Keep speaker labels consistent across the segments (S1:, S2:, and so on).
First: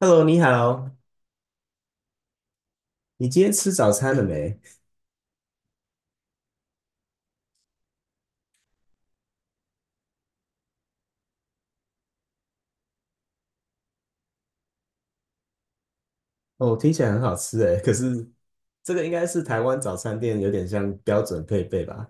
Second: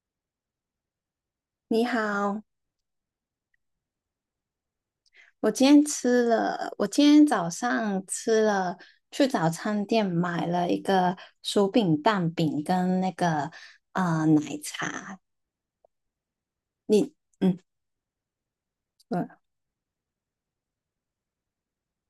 S1: Hello，你好，
S2: 你好，
S1: 你今天吃早餐了没？
S2: 我今天吃了，我今天早上吃了，去早餐店买了一个薯饼蛋饼跟那个
S1: 哦，听起来
S2: 你，
S1: 很好
S2: 嗯，
S1: 吃哎，可是这个应该
S2: 嗯
S1: 是台湾早餐店有点像标准配备吧？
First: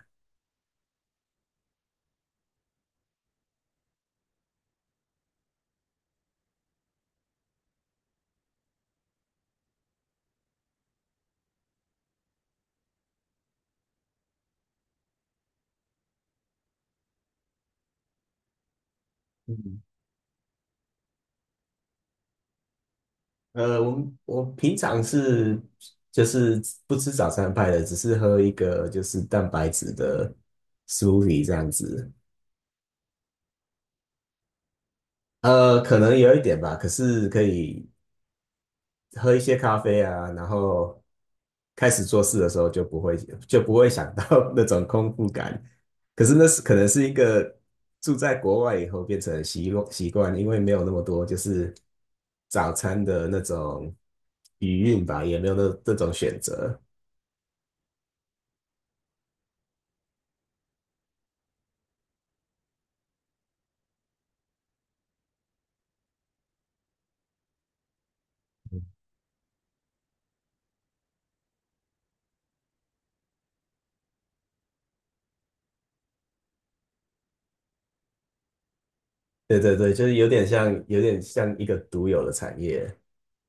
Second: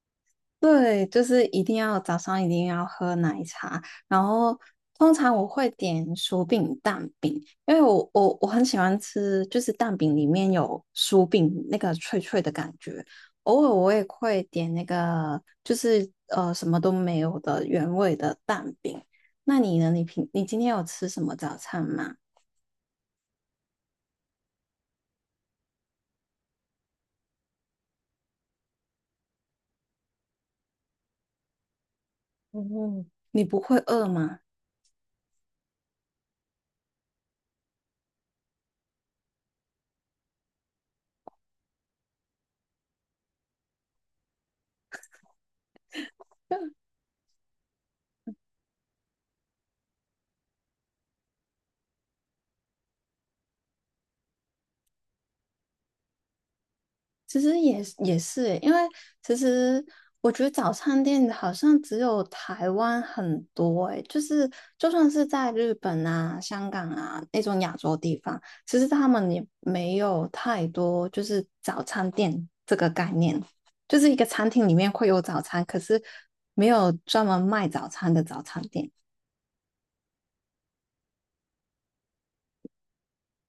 S2: 对，就是一定要早上一定要喝奶茶，然后通常我会点薯饼、蛋饼，因为我很喜欢吃，就是蛋饼里面有薯饼那个脆脆的感觉。偶尔我也会点那个，就是什么都没有的原味的蛋饼。那你
S1: 嗯。
S2: 呢？你你今天有吃什么早餐吗？
S1: 我平常是就是不吃早餐派的，只是喝一个就是蛋白质的 smoothie 这样子。
S2: 嗯，你不会饿吗？
S1: 可能有一点吧，可是可以喝一些咖啡啊，然后开始做事的时候就不会 就不会想到 那种空腹感。可是那是可能是一个住在国外以后变成习惯，因为没有那么多就是早餐的那种余韵吧，也没有那这种选择。
S2: 其实也是欸因为其实我觉得早餐店好像只有台湾很多诶，就是就算是在日本啊、香港啊那种亚洲地方，其实他们也没有太多就是早餐店这个概念，就是一个餐厅里面会有早餐，可是没有专门卖早餐的早餐店。
S1: 对对对，就是有点像一个独有的产业。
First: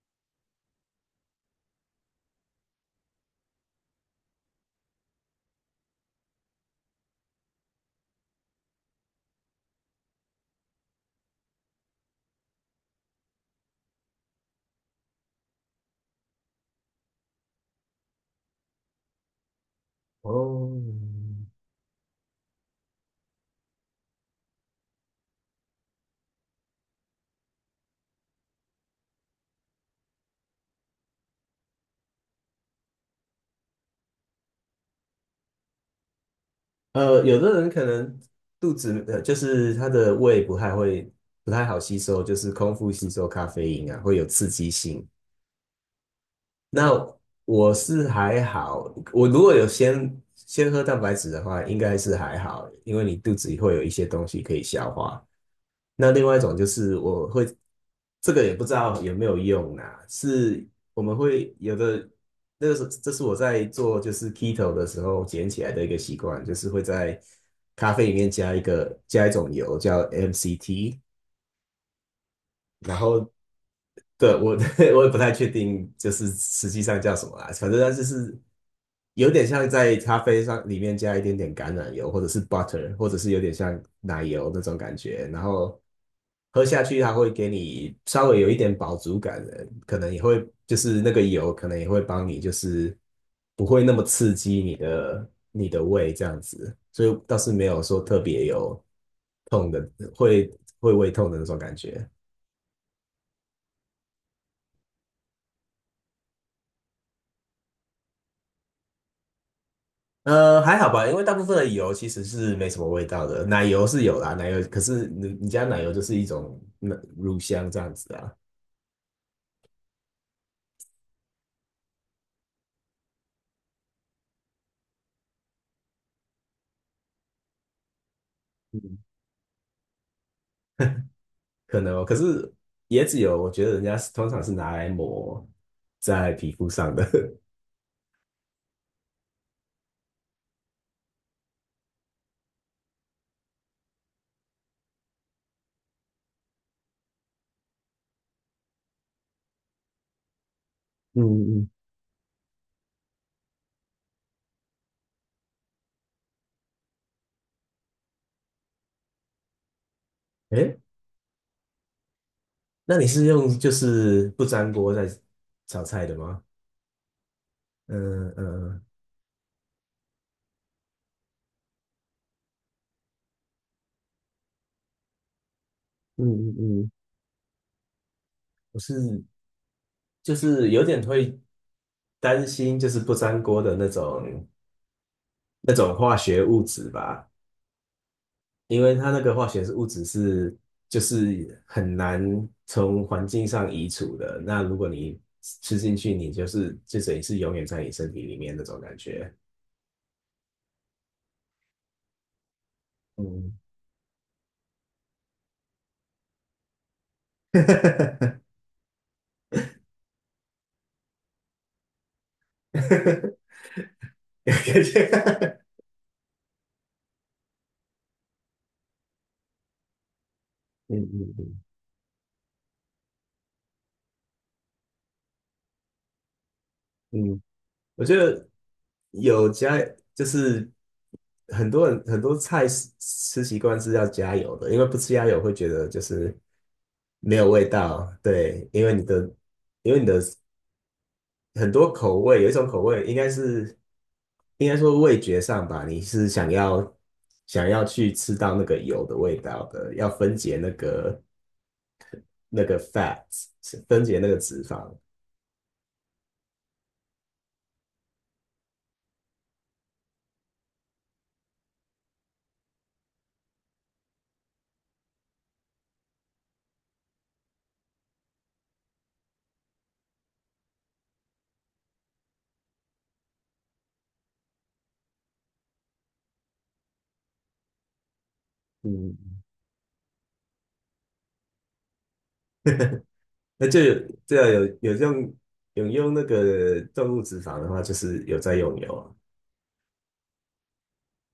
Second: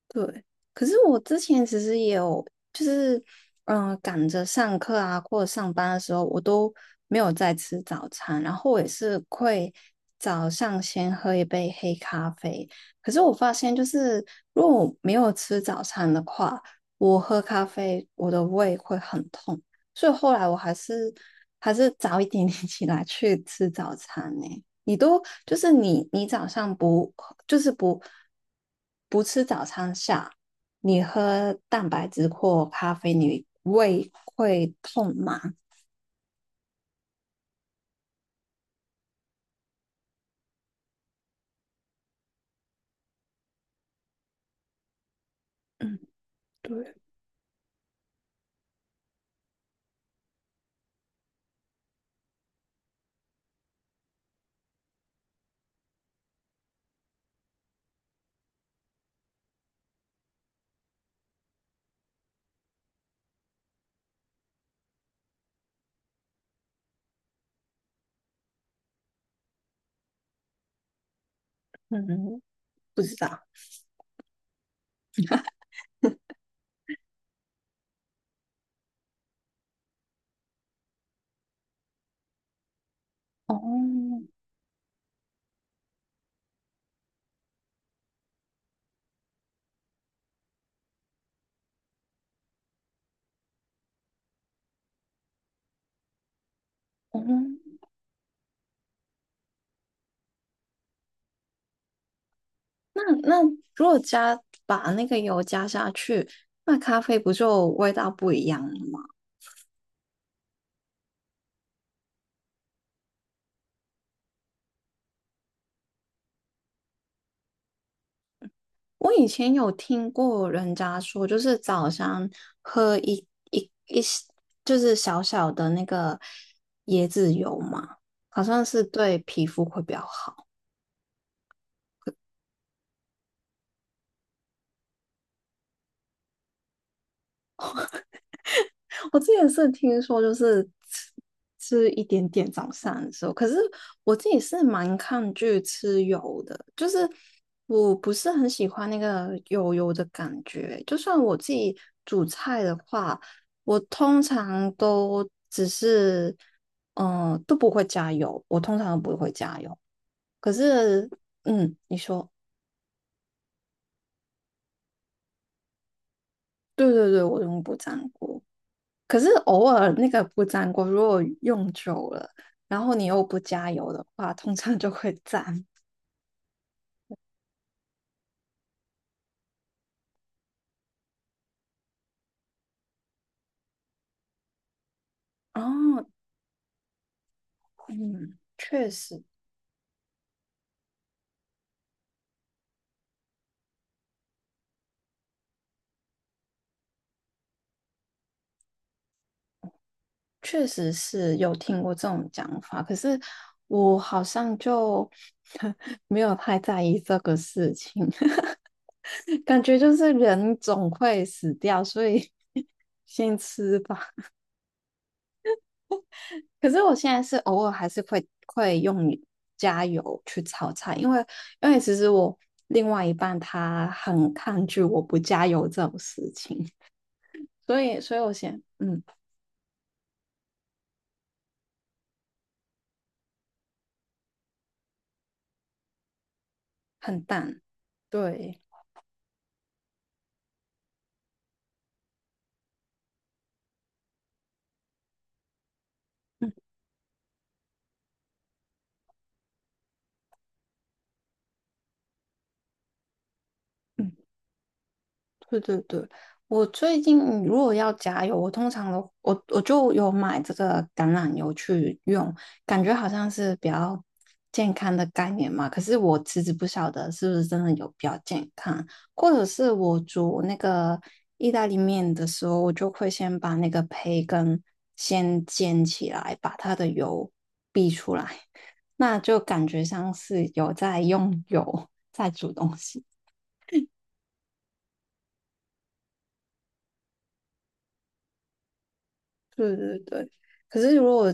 S2: 对，可是我之前其实也有，就是赶着上课啊或者上班的时候，我都没有在吃早餐，然后我也是会早上先喝一杯黑咖啡。可是我发现，就是如果我没有吃早餐的话，我喝咖啡我的胃会很痛，所以后来我还是
S1: 哦，
S2: 还是早一点点起来去吃早餐呢、你都就是你早上不就是不不吃早餐下，你喝蛋白质或咖啡，你胃会痛吗？
S1: 有的人可能肚子就是他的胃不太好吸收，就是空腹吸收咖啡因啊，会有刺激性。
S2: 嗯，
S1: 那
S2: 对，
S1: 我是还好，我如果有先喝蛋白质的话，应该是还好，因为你肚子里会有一些东西可以消化。那另外一种就是我会，这个也不知道有没有用啊，是我们会有的，这是我在做就是 keto 的时候捡起来的一个习惯，就是会在咖啡里面加一种油叫 MCT，
S2: 嗯，
S1: 然
S2: 不知
S1: 后
S2: 道。
S1: 对，我 我也不太确定，就是实际上叫什么啦。反正它就是有点像在咖啡上里面加一点点橄榄油，或者是 butter，或者是有点像奶
S2: 哦，
S1: 油那种感觉。然后喝下去，它会给你稍微有一点饱足感的，可能也会就是那个油，可能也会帮你，就是不会那么刺激你的胃这样子。所以
S2: 哦，
S1: 倒是没有说特别有痛的，会会胃痛的那种感觉。
S2: 那如果加把那个油加下去，那咖啡不就味道不一样了吗？
S1: 还好吧，因为大部分的油其实是没什么味道的，奶油是有啦，奶油可是你家奶油就是一种那乳香这样子啊，
S2: 我以前有听过人家说，就是早上喝一就是小小的那个椰子油嘛，好像是
S1: 嗯，
S2: 对皮肤会比较好。
S1: 可能哦。可是椰子油，我觉得人家是通常是拿来抹在皮肤上的。
S2: 我之前是听说，就是吃吃一点点早餐的时候，可是我自己是蛮抗拒吃油的，就是我不是很喜欢那个油油的感觉。就
S1: 嗯
S2: 算我自
S1: 嗯，
S2: 己煮菜的话，我通常都只是都不会加油，我通常都不会加油。可
S1: 诶，
S2: 是嗯，你说
S1: 那你是用就是不粘锅在炒菜的吗？
S2: 对对对，我用不粘
S1: 嗯
S2: 锅。
S1: 嗯，
S2: 可是偶尔那个不粘锅，如果用久了，然后你又不加油的话，通常就会粘。
S1: 嗯嗯嗯，我是就是有点会担心，就是不粘锅的那种
S2: 哦，
S1: 化学物质吧。
S2: 嗯，
S1: 因
S2: 确
S1: 为它那
S2: 实，
S1: 个化学是物质是就是很难从环境上移除的，那如果你吃进去，你就是就等于是永远在你身体里面那种感觉。
S2: 确实是有听过这种讲法，可是
S1: 嗯，
S2: 我好像就 没有太在意这个事情，感觉就是人总会死掉，所以 先吃吧。
S1: 有感觉。
S2: 可是我现在是偶尔还是会用加油去炒 菜，
S1: 嗯
S2: 因为
S1: 嗯嗯
S2: 因为其实我另外一半他很抗拒我不加油这种事情，
S1: 嗯，
S2: 所以
S1: 我觉
S2: 所以我
S1: 得
S2: 先嗯
S1: 有加就是很多人很多菜吃习惯是要加油的，因为不吃加油会觉得就是
S2: 很
S1: 没有
S2: 淡，
S1: 味道。
S2: 对，
S1: 对，因为你的因为你的很多口味，有一种口味应该说味觉上吧，你是想
S2: 嗯
S1: 要想要去吃到那个油的味道的，要分解那个 fat，分
S2: 嗯。
S1: 解那个脂肪。
S2: 对对对，我最近如果要加油，我通常我就有买这个橄榄油去用，感觉好像是比较健康的概念嘛。可是我其实不晓得是不是真的有比较健康，或者是我煮那个意大利面的时候，我就会先把那个培根先煎起来，把它的油逼出来，
S1: 嗯，
S2: 那就感觉像是有在用油在煮东 西。
S1: 那就有对啊，有有用有用那个动物脂肪的话，就是有在用油啊。
S2: 对对对。可是如果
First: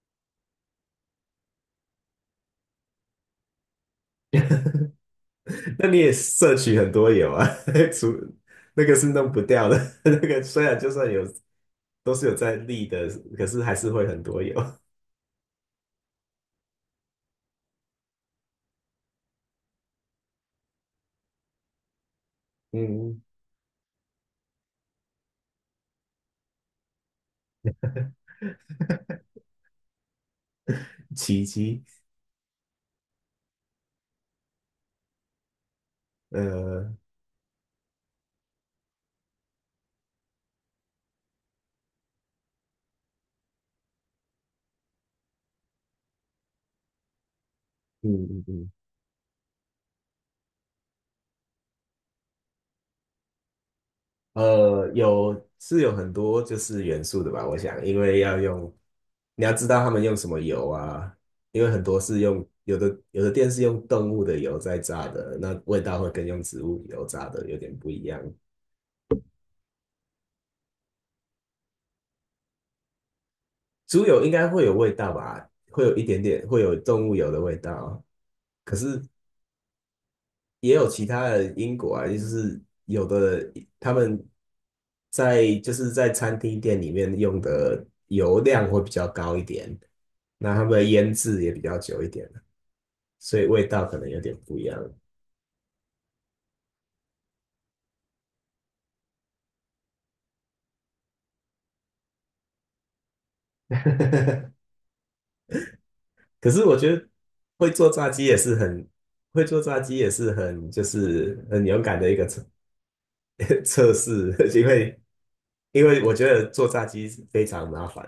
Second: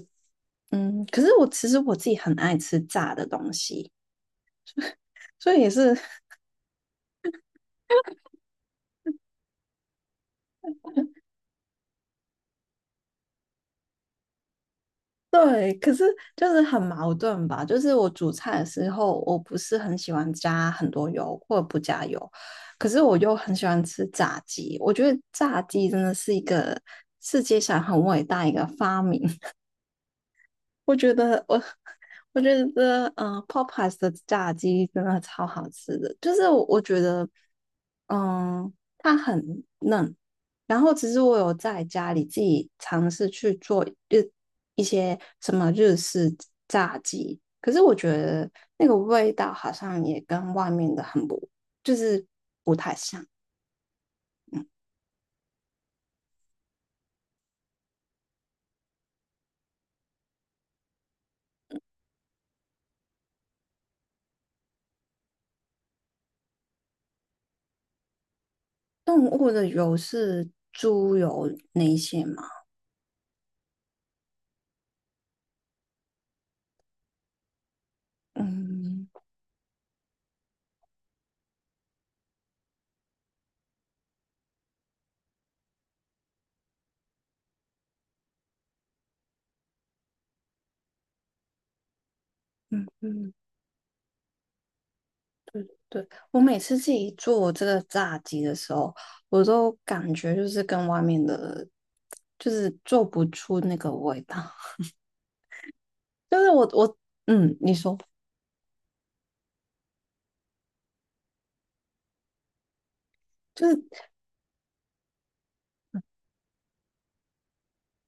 S2: 嗯，可是我其实我自己很爱吃炸的东西，所以也
S1: 那
S2: 是
S1: 你也 摄取很多油啊，除那个是弄不掉的，那个虽然就算有都是有在立的，可是还是会很多油。
S2: 对，可是就是很矛盾吧。就是我煮菜的时候，我不是很喜欢加很多油或者不加油，可是我
S1: 嗯
S2: 又很喜欢吃炸鸡。我觉得炸鸡真的是一个世界上很伟大一个发明，我觉得
S1: 奇
S2: 我，
S1: 迹，
S2: 我觉得，p o p e y e s 的炸鸡真的超好吃的，就是我
S1: 呃
S2: 觉得，嗯，它很嫩。然后其实我有在家里自己尝试去做日一些什么日式炸鸡，可是我觉
S1: 嗯嗯
S2: 得
S1: 嗯，
S2: 那个味道好像也跟外面的很不，就是不太像。
S1: 是有很多就是元素的吧，我想，因为要用，你要知道他们用什么油啊，因为很多是用有的店是用动物的油在炸的，那味道会跟用植物油炸的有点不一样。
S2: 动物的油是猪油那一些吗？
S1: 猪油应该会有味道吧，会有一点点，会有动物油的味道。可是
S2: 嗯
S1: 也有其他的因果啊，就是有的他们在就是在餐厅店里面用的油量会比较高一点，那他们的腌制也比较久一点，
S2: 嗯嗯。
S1: 所以味道可能有点不一样。
S2: 对，我每次自己做这个炸鸡的时候，我都感觉就是跟外面的，就是做不出那个味道。就
S1: 可
S2: 是
S1: 是
S2: 我
S1: 我觉
S2: 我
S1: 得
S2: 嗯，
S1: 会
S2: 你
S1: 做
S2: 说，
S1: 炸鸡也是很会做炸鸡也是很就是很勇敢的一个测
S2: 就
S1: 测
S2: 是
S1: 试，因为因为我觉得做炸鸡非常麻烦，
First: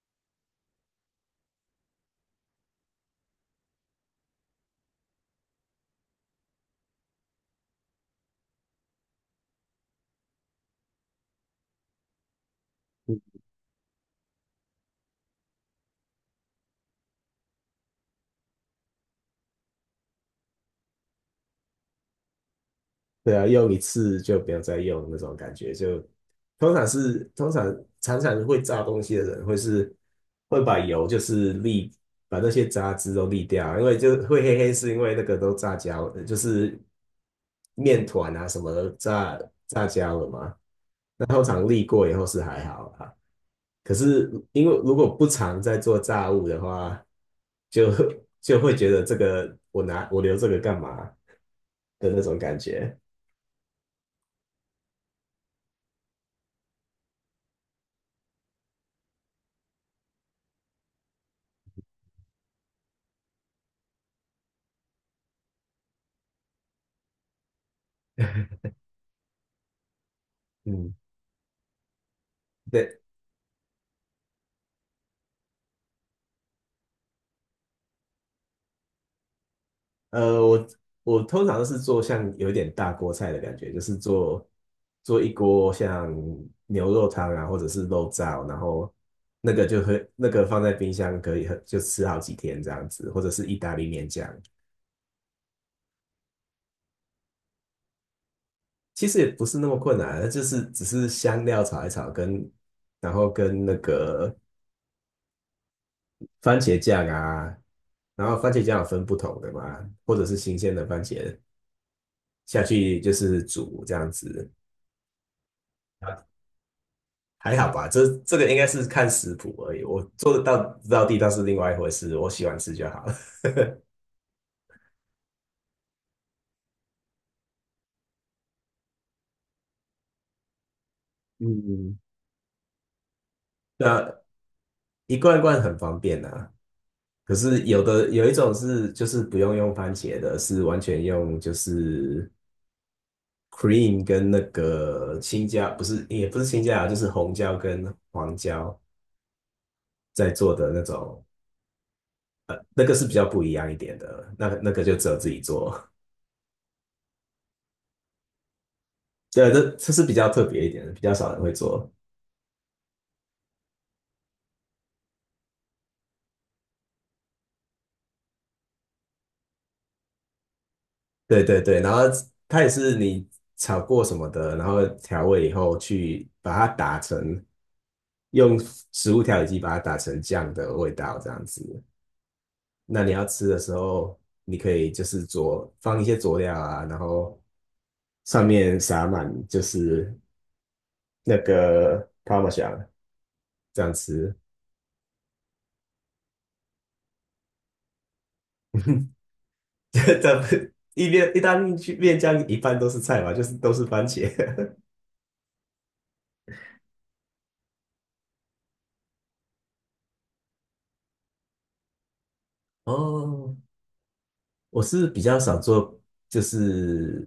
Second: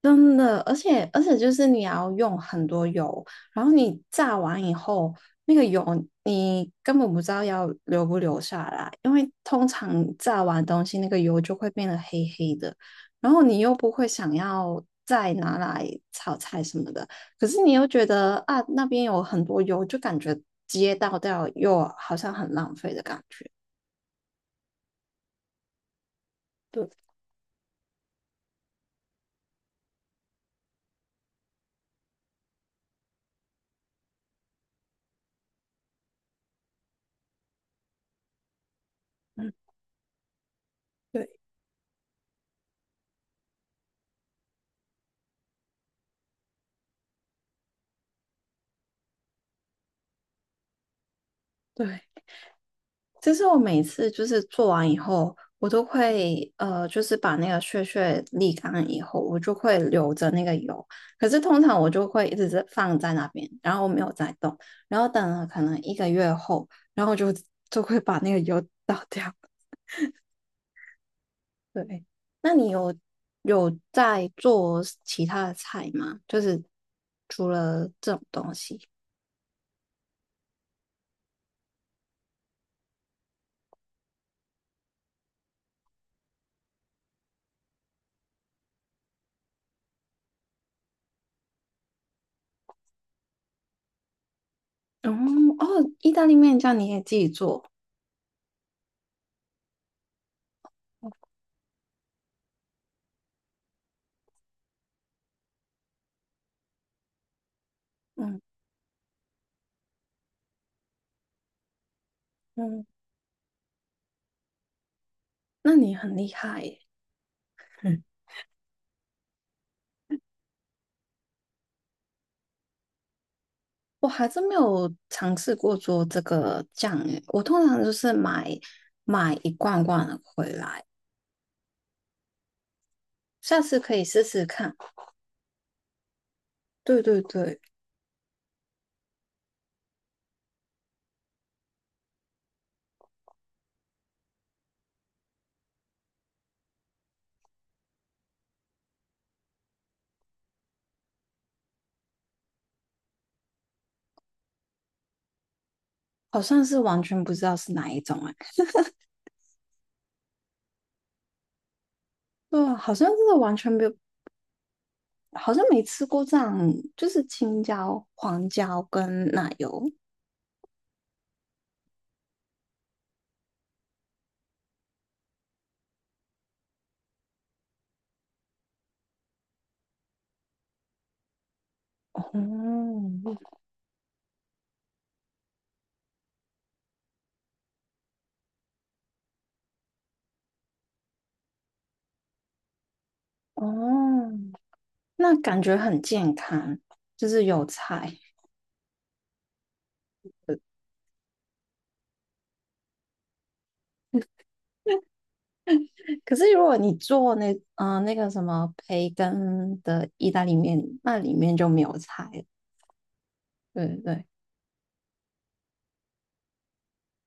S2: 真的，而且就是你要用很多油，然后你炸完以后，那个油你根本不知道要留不留下来，因为通常炸完东西那个油就会变得黑黑的，然后你又不会想要再拿来炒菜什么的，可是你又觉得啊那边有很多油，就感觉直接倒掉又好像很浪费的感
S1: 对啊，
S2: 觉。
S1: 用一次就不要再用那种感觉，就通常
S2: 对
S1: 是通常常常会炸东西的人会把油就是沥把那些杂质都沥掉啊，因为就会黑黑是因为那个都炸焦，就是面团啊什么的炸焦了嘛，那
S2: 对，
S1: 通常沥过以后是还好啦。可是因为如果不常在做炸物的话，就就会觉得这个我留这个干嘛
S2: 对，
S1: 的那种感觉。
S2: 就是我每次就是做完以后，我都会就是把那个屑屑沥干以后，我就会留着那个油。可是通常我就会一直是放在那边，然后我没有再动，然后等了可能一个月后，然后就会把那个油 倒掉。
S1: 嗯，
S2: 对，那你有
S1: 对，
S2: 有在做其他的菜吗？就是除了这种东西，
S1: 呃，我我通常都是做像有一点大锅菜的感觉，就是做一锅像牛肉汤啊，或者是肉燥，然后那个就会那个放在冰箱可以就吃好几天这样子，或者是意大利面酱，
S2: 嗯哦，意大利面酱你也自己做，
S1: 其实也不是那么困难，就是只是香料炒一炒跟然后跟那个番茄酱啊，然后
S2: 嗯
S1: 番茄酱有分不同的嘛，或者是新鲜的番茄下
S2: 嗯，
S1: 去就是煮这样子，
S2: 那你很厉害耶。
S1: 还好吧？这个应该是看食谱而已，我做得到，到地道是另外一回事，我喜欢吃就好了。
S2: 我还真没有尝试过做这个酱诶，我通常就是买一罐罐的回来，
S1: 嗯，
S2: 下次可以
S1: 那
S2: 试试看。
S1: 一罐一罐很方便啊，
S2: 对对
S1: 可
S2: 对，
S1: 是有一种是就是不用番茄的，是完全用就是 cream 跟那个青椒，不是也不是青椒啊，就是红椒跟黄椒在做的那个是比较不一样一点的，那个就只有自己做。
S2: 好像是完全不知道是哪一种诶，
S1: 对，这是比较特别一点的，比较少人会做。
S2: 对啊，好像真的完全没有，好像没吃过这样，就是青椒、黄椒跟奶油。
S1: 对对对，然后它也是你炒过什么的，然后调味以后去把它打成，用食物调理机把它打成酱的味道这样子。
S2: 哦
S1: 那你要吃的时候，你可以就是放一些佐料啊，然后上面撒满就是那个 p a r
S2: 哦，
S1: 这样吃。
S2: 那感觉很健康，就是有菜。
S1: 咱们意大利面酱一半都是菜嘛，就是都是番茄。
S2: 可是如果你做那那个什么培根的意大利面，那里面就没有菜了
S1: 哦，
S2: 对对对，
S1: 我是比较少做就是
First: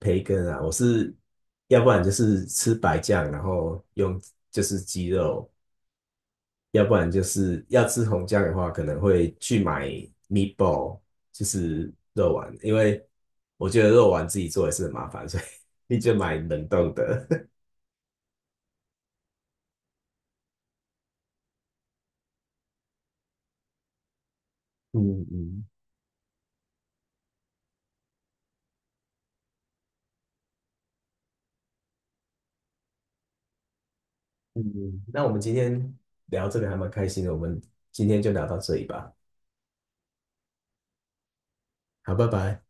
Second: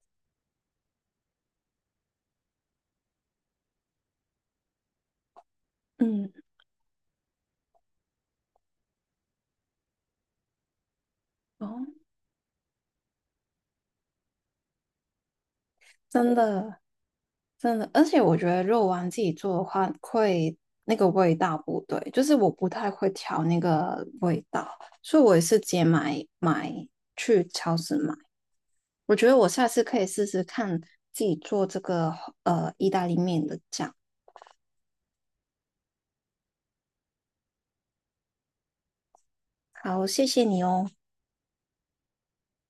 S1: 培根啊，我是要不然就是吃白酱，然后用就是鸡肉，
S2: 嗯，
S1: 要不然就是要吃红酱的话，可能会去买 meatball，就
S2: 哦，
S1: 是肉丸，因为我觉得肉丸自己做也是很麻烦，所以 你就
S2: 真
S1: 买冷
S2: 的
S1: 冻的。
S2: 真的，而且我觉得肉丸自己做的话，会那个味道不对，就是我不太会调那个味道，所以
S1: 嗯
S2: 我也是
S1: 嗯。
S2: 直接买去超市买。我觉得我下次可以试试看自己做这个意大利面的酱。
S1: 嗯，那我们今天聊这个还蛮开心的，我们今天就聊到这里吧。
S2: 好，谢谢你哦。
S1: 好，拜拜。